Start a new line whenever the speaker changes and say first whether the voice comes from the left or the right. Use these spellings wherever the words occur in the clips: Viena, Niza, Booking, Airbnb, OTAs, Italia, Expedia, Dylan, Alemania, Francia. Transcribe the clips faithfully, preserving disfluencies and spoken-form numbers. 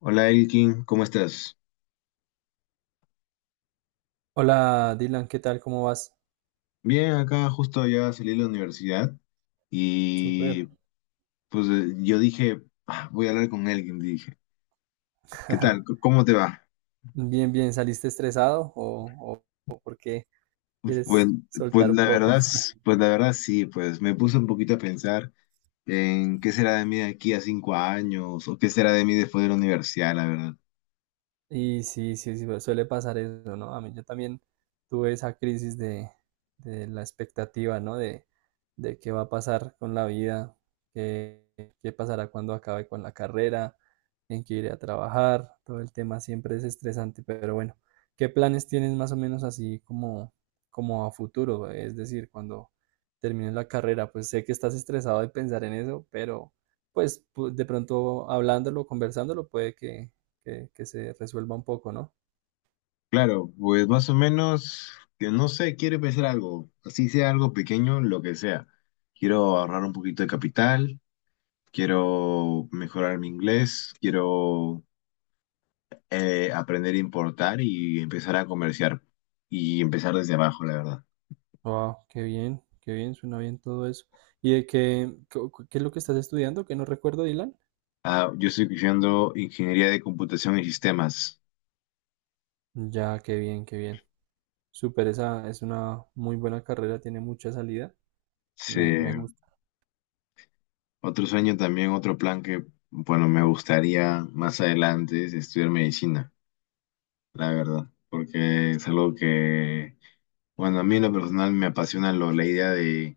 left: Hola Elkin, ¿cómo estás?
right: Hola Dylan, ¿qué tal? ¿Cómo vas?
left: Bien, acá justo ya salí de la universidad
right: Súper.
left: y pues eh, yo dije, "Ah, voy a hablar con Elkin", dije. ¿Qué tal? C- ¿Cómo te va?
right: Bien, bien. ¿Saliste estresado o, o, o por qué
left: Pues,
right: quieres
left: pues
right: soltar un
left: la
right: poco?
left: verdad, s- pues la verdad sí, pues me puse un poquito a pensar en qué será de mí de aquí a cinco años o qué será de mí después de la universidad, la verdad.
right: Y sí, sí, sí, pues, suele pasar eso, ¿no? A mí yo también tuve esa crisis de, de la expectativa, ¿no? De, de qué va a pasar con la vida, qué, qué pasará cuando acabe con la carrera, en qué iré a trabajar, todo el tema siempre es estresante, pero bueno, ¿qué planes tienes más o menos así como, como a futuro? Es decir, cuando termines la carrera, pues sé que estás estresado de pensar en eso, pero pues pu- de pronto hablándolo, conversándolo, puede que que, que se resuelva un poco, ¿no?
left: Claro, pues más o menos, que no sé, quiero empezar algo, así sea algo pequeño, lo que sea. Quiero ahorrar un poquito de capital, quiero mejorar mi inglés, quiero eh, aprender a importar y empezar a comerciar y empezar desde abajo, la verdad.
right: Wow, qué bien, qué bien, suena bien todo eso. ¿Y de qué, cu- cu- qué es lo que estás estudiando? Que no recuerdo, Dylan.
left: Ah, yo estoy estudiando ingeniería de computación y sistemas.
right: Ya, qué bien, qué bien. Súper, esa es una muy buena carrera, tiene mucha salida.
left: Sí.
right: Me, me gusta.
left: Otro sueño también, otro plan que, bueno, me gustaría más adelante, es estudiar medicina, la verdad, porque es algo que, bueno, a mí en lo personal me apasiona lo- la idea de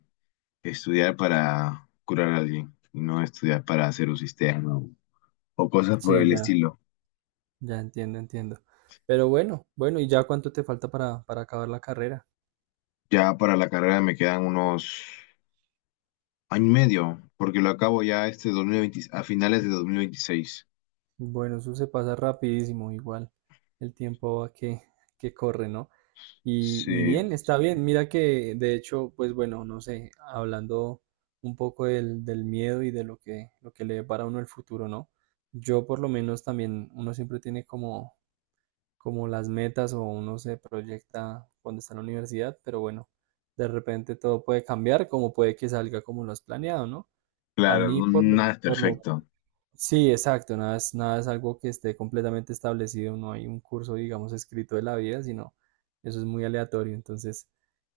left: estudiar para curar a alguien, y no estudiar para hacer un sistema o cosas por
right: Sí,
left: el
right: ya,
left: estilo.
right: ya entiendo, entiendo. Pero bueno, bueno, ¿y ya cuánto te falta para, para acabar la carrera?
left: Ya para la carrera me quedan unos año y medio, porque lo acabo ya este dos mil veinte, a finales de dos mil veintiséis.
right: Bueno, eso se pasa rapidísimo, igual. El tiempo va que, que corre, ¿no? Y, y
left: Sí,
right: bien, está bien. Mira que, de hecho, pues bueno, no sé, hablando un poco del, del miedo y de lo que, lo que le depara a uno el futuro, ¿no? Yo por lo menos también, uno siempre tiene como, como las metas o uno se proyecta cuando está en la universidad, pero bueno, de repente todo puede cambiar, como puede que salga como lo has planeado, ¿no? A
left: claro,
right: mí
left: no-
right: por lo,
left: nada es
right: por lo,
left: perfecto.
right: sí, exacto, nada es, nada es algo que esté completamente establecido, no hay un curso, digamos, escrito de la vida, sino eso es muy aleatorio. Entonces,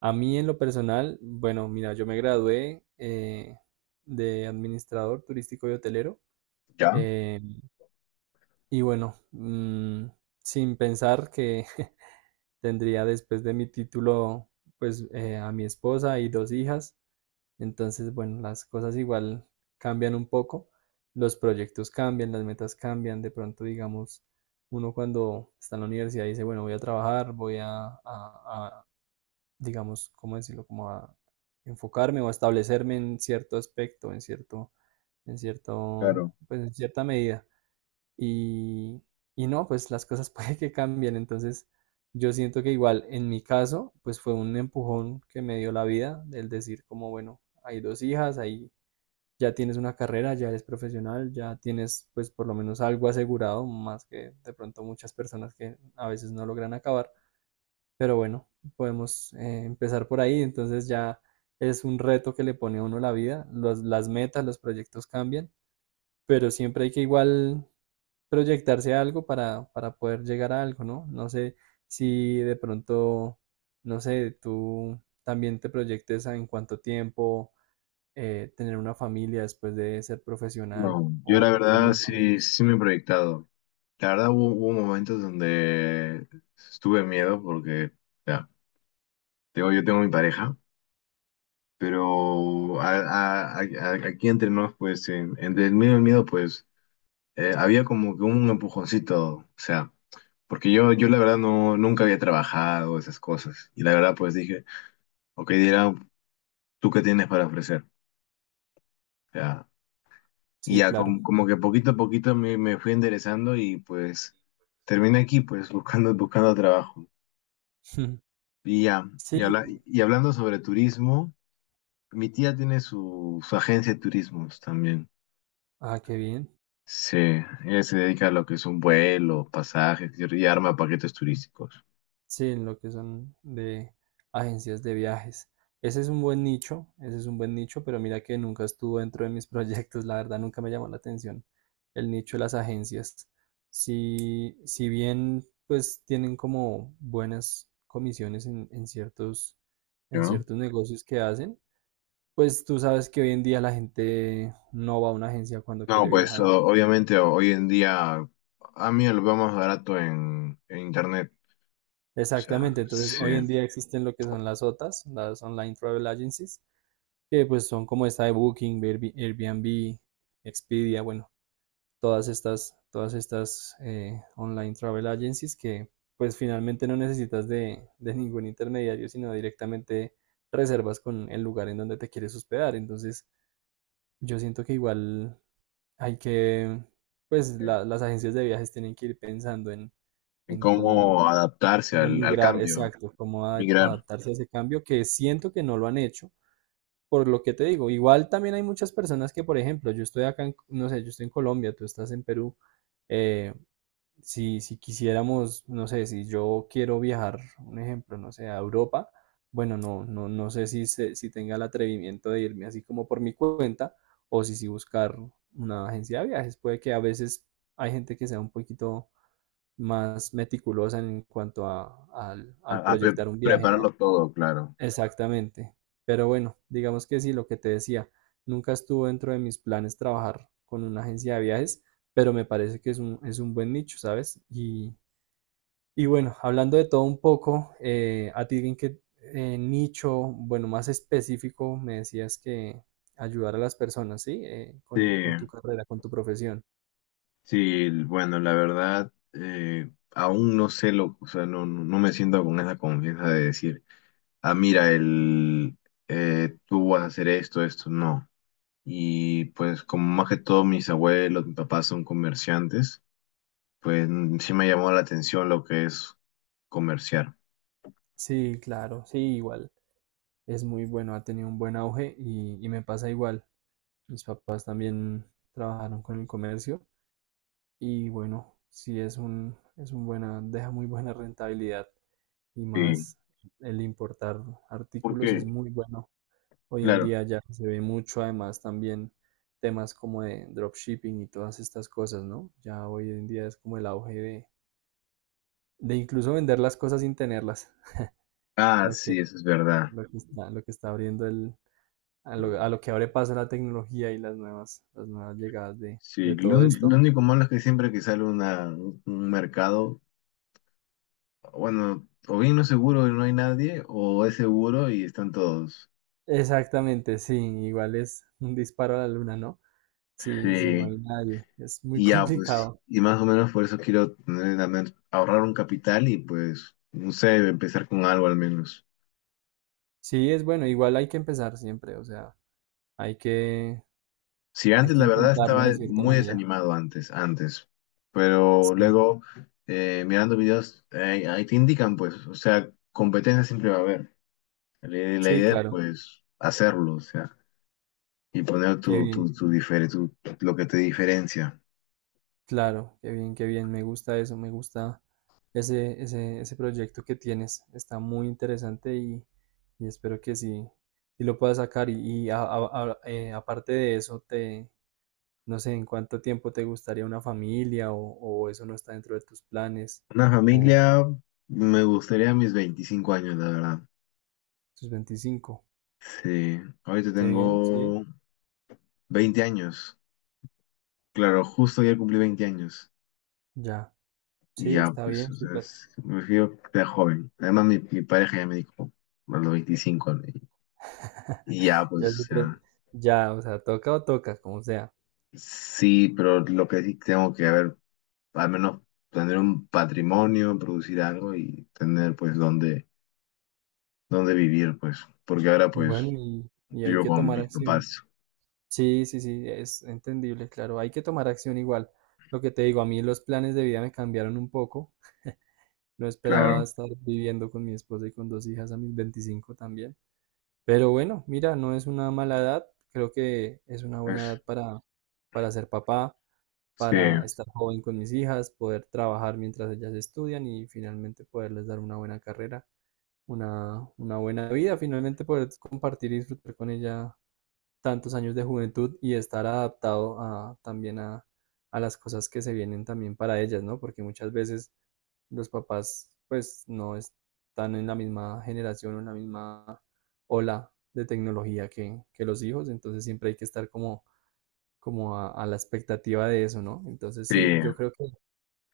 right: a mí en lo personal, bueno, mira, yo me gradué eh, de administrador turístico y hotelero.
left: ¿Ya?
right: Eh, y bueno, mm, sin pensar que tendría después de mi título, pues eh, a mi esposa y dos hijas. Entonces, bueno, las cosas igual cambian un poco, los proyectos cambian, las metas cambian, de pronto, digamos, uno cuando está en la universidad dice, bueno, voy a trabajar, voy a, a- a, digamos, ¿cómo decirlo? Como a enfocarme o a establecerme en cierto aspecto, en cierto, en cierto,
left: Claro.
right: pues en cierta medida y, y no, pues las cosas puede que cambien. Entonces, yo siento que igual en mi caso, pues fue un empujón que me dio la vida, del decir como, bueno, hay dos hijas, ahí ya tienes una carrera, ya eres profesional, ya tienes pues por lo menos algo asegurado, más que de pronto muchas personas que a veces no logran acabar. Pero bueno, podemos eh, empezar por ahí, entonces ya es un reto que le pone a uno la vida, los- las metas, los proyectos cambian pero siempre hay que igual proyectarse a algo para, para poder llegar a algo, ¿no? No sé si de pronto, no sé, tú también te proyectes a en cuánto tiempo eh, tener una familia después de ser profesional
left: No, yo
right: o,
left: la
right: o cómo
left: verdad
right: lo
left: sí,
right: manejas.
left: sí me he proyectado. La verdad hubo, hubo momentos donde estuve miedo porque, ya, tengo, yo tengo mi pareja, pero a- a- a- a- aquí entre nos, pues, en- entre el miedo y el miedo, pues, eh, había como que un empujoncito, o sea. Porque yo, yo la verdad no, nunca había trabajado esas cosas. Y la verdad pues dije, ok, dirá, ¿tú qué tienes para ofrecer? O sea, y
right: Sí,
left: ya com-
right: claro.
left: como, que poquito a poquito me, me fui enderezando y pues terminé aquí pues buscando, buscando trabajo. Y ya,
right: Sí,
left: y, habla- y hablando sobre turismo, mi tía tiene su, su agencia de turismos también.
right: ah, qué bien.
left: Sí, ella se dedica a lo que es un vuelo, pasajes y y arma paquetes turísticos,
right: Sí, en lo que son de agencias de viajes. Ese es un buen nicho, ese es un buen nicho, pero mira que nunca estuvo dentro de mis proyectos, la verdad nunca me llamó la atención el nicho de las agencias. Si, si bien pues tienen como buenas comisiones en, en ciertos, en
left: ¿no?
right: ciertos negocios que hacen, pues tú sabes que hoy en día la gente no va a una agencia cuando quiere
left: No, pues
right: viajar.
left: o- obviamente hoy en día a mí lo veo más barato en, en internet, o sea,
right: Exactamente, entonces
left: sí,
right: hoy en
left: en
right: día existen lo que son las O T As, las Online Travel Agencies que pues son como esta de Booking, Airb- Airbnb, Expedia, bueno, todas estas, todas estas eh, online travel agencies que pues finalmente no necesitas de, de ningún intermediario, sino directamente reservas con el lugar en donde te quieres hospedar. Entonces, yo siento que igual hay que, pues la- las agencias de viajes tienen que ir pensando en,
left: en
right: en cómo,
left: cómo adaptarse
right: cómo
left: al, al
right: migrar,
left: cambio,
right: exacto, cómo a-
left: migrar,
right: adaptarse a ese cambio, que siento que no lo han hecho por lo que te digo, igual también hay muchas personas que, por ejemplo, yo estoy acá, en- no sé, yo estoy en Colombia, tú estás en Perú. eh, si, si quisiéramos, no sé, si yo quiero viajar, un ejemplo, no sé, a Europa, bueno, no, no, no sé si, se- si tenga el atrevimiento de irme así como por mi cuenta o si, si buscar una agencia de viajes. Puede que a veces hay gente que sea un poquito más meticulosa en cuanto a, al, al
left: a, a pre-
right: proyectar un viaje,
left: prepararlo
right: ¿no?
left: todo, claro.
right: Exactamente. Pero bueno, digamos que sí, lo que te decía, nunca estuvo dentro de mis planes trabajar con una agencia de viajes, pero me parece que es un, es un buen nicho, ¿sabes? Y, y bueno, hablando de todo un poco, eh, a ti en qué eh, nicho, bueno, más específico, me decías que ayudar a las personas, ¿sí? Eh,
left: Sí,
right: con, con tu carrera, con tu profesión.
left: sí, bueno, la verdad, eh, aún no sé lo, o sea, no, no no me siento con esa confianza de decir, ah, mira, el, eh, tú vas a hacer esto, esto, no. Y pues como más que todo mis abuelos, mi papá son comerciantes. Pues sí me llamó la atención lo que es comerciar.
right: Sí, claro, sí, igual. Es muy bueno, ha tenido un buen auge y, y me pasa igual. Mis papás también trabajaron con el comercio. Y bueno, sí es un, es un buena, deja muy buena rentabilidad y
left: Sí,
right: más el importar artículos es
left: porque,
right: muy bueno. Hoy en
left: claro.
right: día ya se ve mucho, además también temas como de dropshipping y todas estas cosas, ¿no? Ya hoy en día es como el auge de, de incluso vender las cosas sin tenerlas,
left: Ah,
right: lo que,
left: sí, eso es verdad.
right: lo que está, lo que está abriendo el, a lo, a lo que abre paso la tecnología y las nuevas, las nuevas llegadas de,
left: Sí,
right: de
left: lo,
right: todo Sí,
left: un-
right: esto.
left: lo único malo es que siempre que sale una, un un mercado, bueno, o bien no es seguro y no hay nadie, o es seguro y están todos.
right: Exactamente, sí, igual es un disparo a la luna, ¿no? Sí, sí, no
left: Sí.
right: hay nadie. Es muy
left: Y ya, pues,
right: complicado.
left: y más o menos por eso quiero tener la men- ahorrar un capital y pues, no sé, empezar con algo al menos.
right: Sí, es bueno, igual hay que empezar siempre, o sea, hay que,
left: Sí,
right: hay
left: antes
right: que
left: la verdad
right: intentarlo
left: estaba
right: de cierta
left: muy
right: manera.
left: desanimado, antes, antes, pero
right: Sí,
left: luego eh, mirando videos, eh, ahí te indican pues, o sea, competencia siempre va a haber. La, la
right: sí,
left: idea es
right: claro.
left: pues hacerlo, o sea, y poner
right: Qué
left: tu,
right: bien,
left: tu, tu, difere- tu- lo que te diferencia.
right: claro, qué bien, qué bien. Me gusta eso, me gusta ese, ese, ese proyecto que tienes. Está muy interesante y, y espero que sí, sí lo puedas sacar. Y, y a- a- a- eh, aparte de eso, te, no sé, ¿en cuánto tiempo te gustaría una familia o, o eso no está dentro de tus planes
left: Una
right: o
left: familia, me gustaría mis veinticinco años, la verdad.
right: tus veinticinco.
left: Sí, ahorita
right: Qué bien, sí,
left: tengo veinte años. Claro, justo ayer cumplí veinte años.
right: ya.
left: Y
right: Sí,
left: ya,
right: está
left: pues,
right: bien,
left: o sea,
right: súper.
left: es- me refiero que era joven. Además, mi, mi pareja ya me dijo, a los veinticinco, ¿no? Y, y ya, pues,
right: Ya
left: o
right: súper.
left: sea,
right: Ya, o sea, toca o toca, como sea.
left: sí, pero lo que sí tengo que haber, al menos tener un patrimonio, producir algo y tener, pues, dónde, dónde vivir, pues, porque ahora,
right: Bueno,
left: pues,
right: y, y hay
left: vivo
right: que
left: con
right: tomar
left: mis
right: acción.
left: papás,
right: Sí, sí, sí, es entendible, claro. Hay que tomar acción igual. Lo que te digo, a mí los planes de vida me cambiaron un poco. No esperaba
left: claro.
right: estar viviendo con mi esposa y con dos hijas a mis veinticinco también. Pero bueno, mira, no es una mala edad. Creo que es una buena
left: Es,
right: edad para, para ser papá.
left: sí,
right: Para estar joven con mis hijas, poder trabajar mientras ellas estudian y finalmente poderles dar una buena carrera, una, una buena vida, finalmente poder compartir y disfrutar con ella tantos años de juventud y estar adaptado a, también a, a las cosas que se vienen también para ellas, ¿no? Porque muchas veces los papás pues no están en la misma generación o en la misma ola de tecnología que, que los hijos, entonces siempre hay que estar como, como a, a la expectativa de eso, ¿no? Entonces sí,
left: sí.
right: yo creo que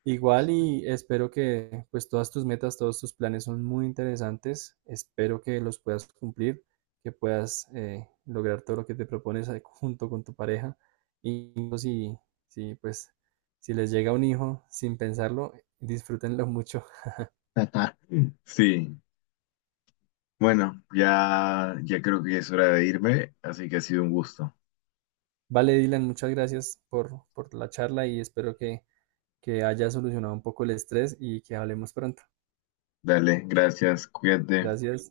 right: igual y espero que pues todas tus metas, todos tus planes son muy interesantes. Espero que los puedas cumplir, que puedas eh, lograr todo lo que te propones ahí junto con tu pareja. Y pues, si, si pues si les llega un hijo sin pensarlo, disfrútenlo mucho.
left: Sí. Bueno, ya, ya creo que ya es hora de irme, así que ha sido un gusto.
right: Vale, Dylan, muchas gracias por, por la charla y espero que, que haya solucionado un poco el estrés y que hablemos pronto.
left: Dale, gracias, cuídate.
right: Gracias.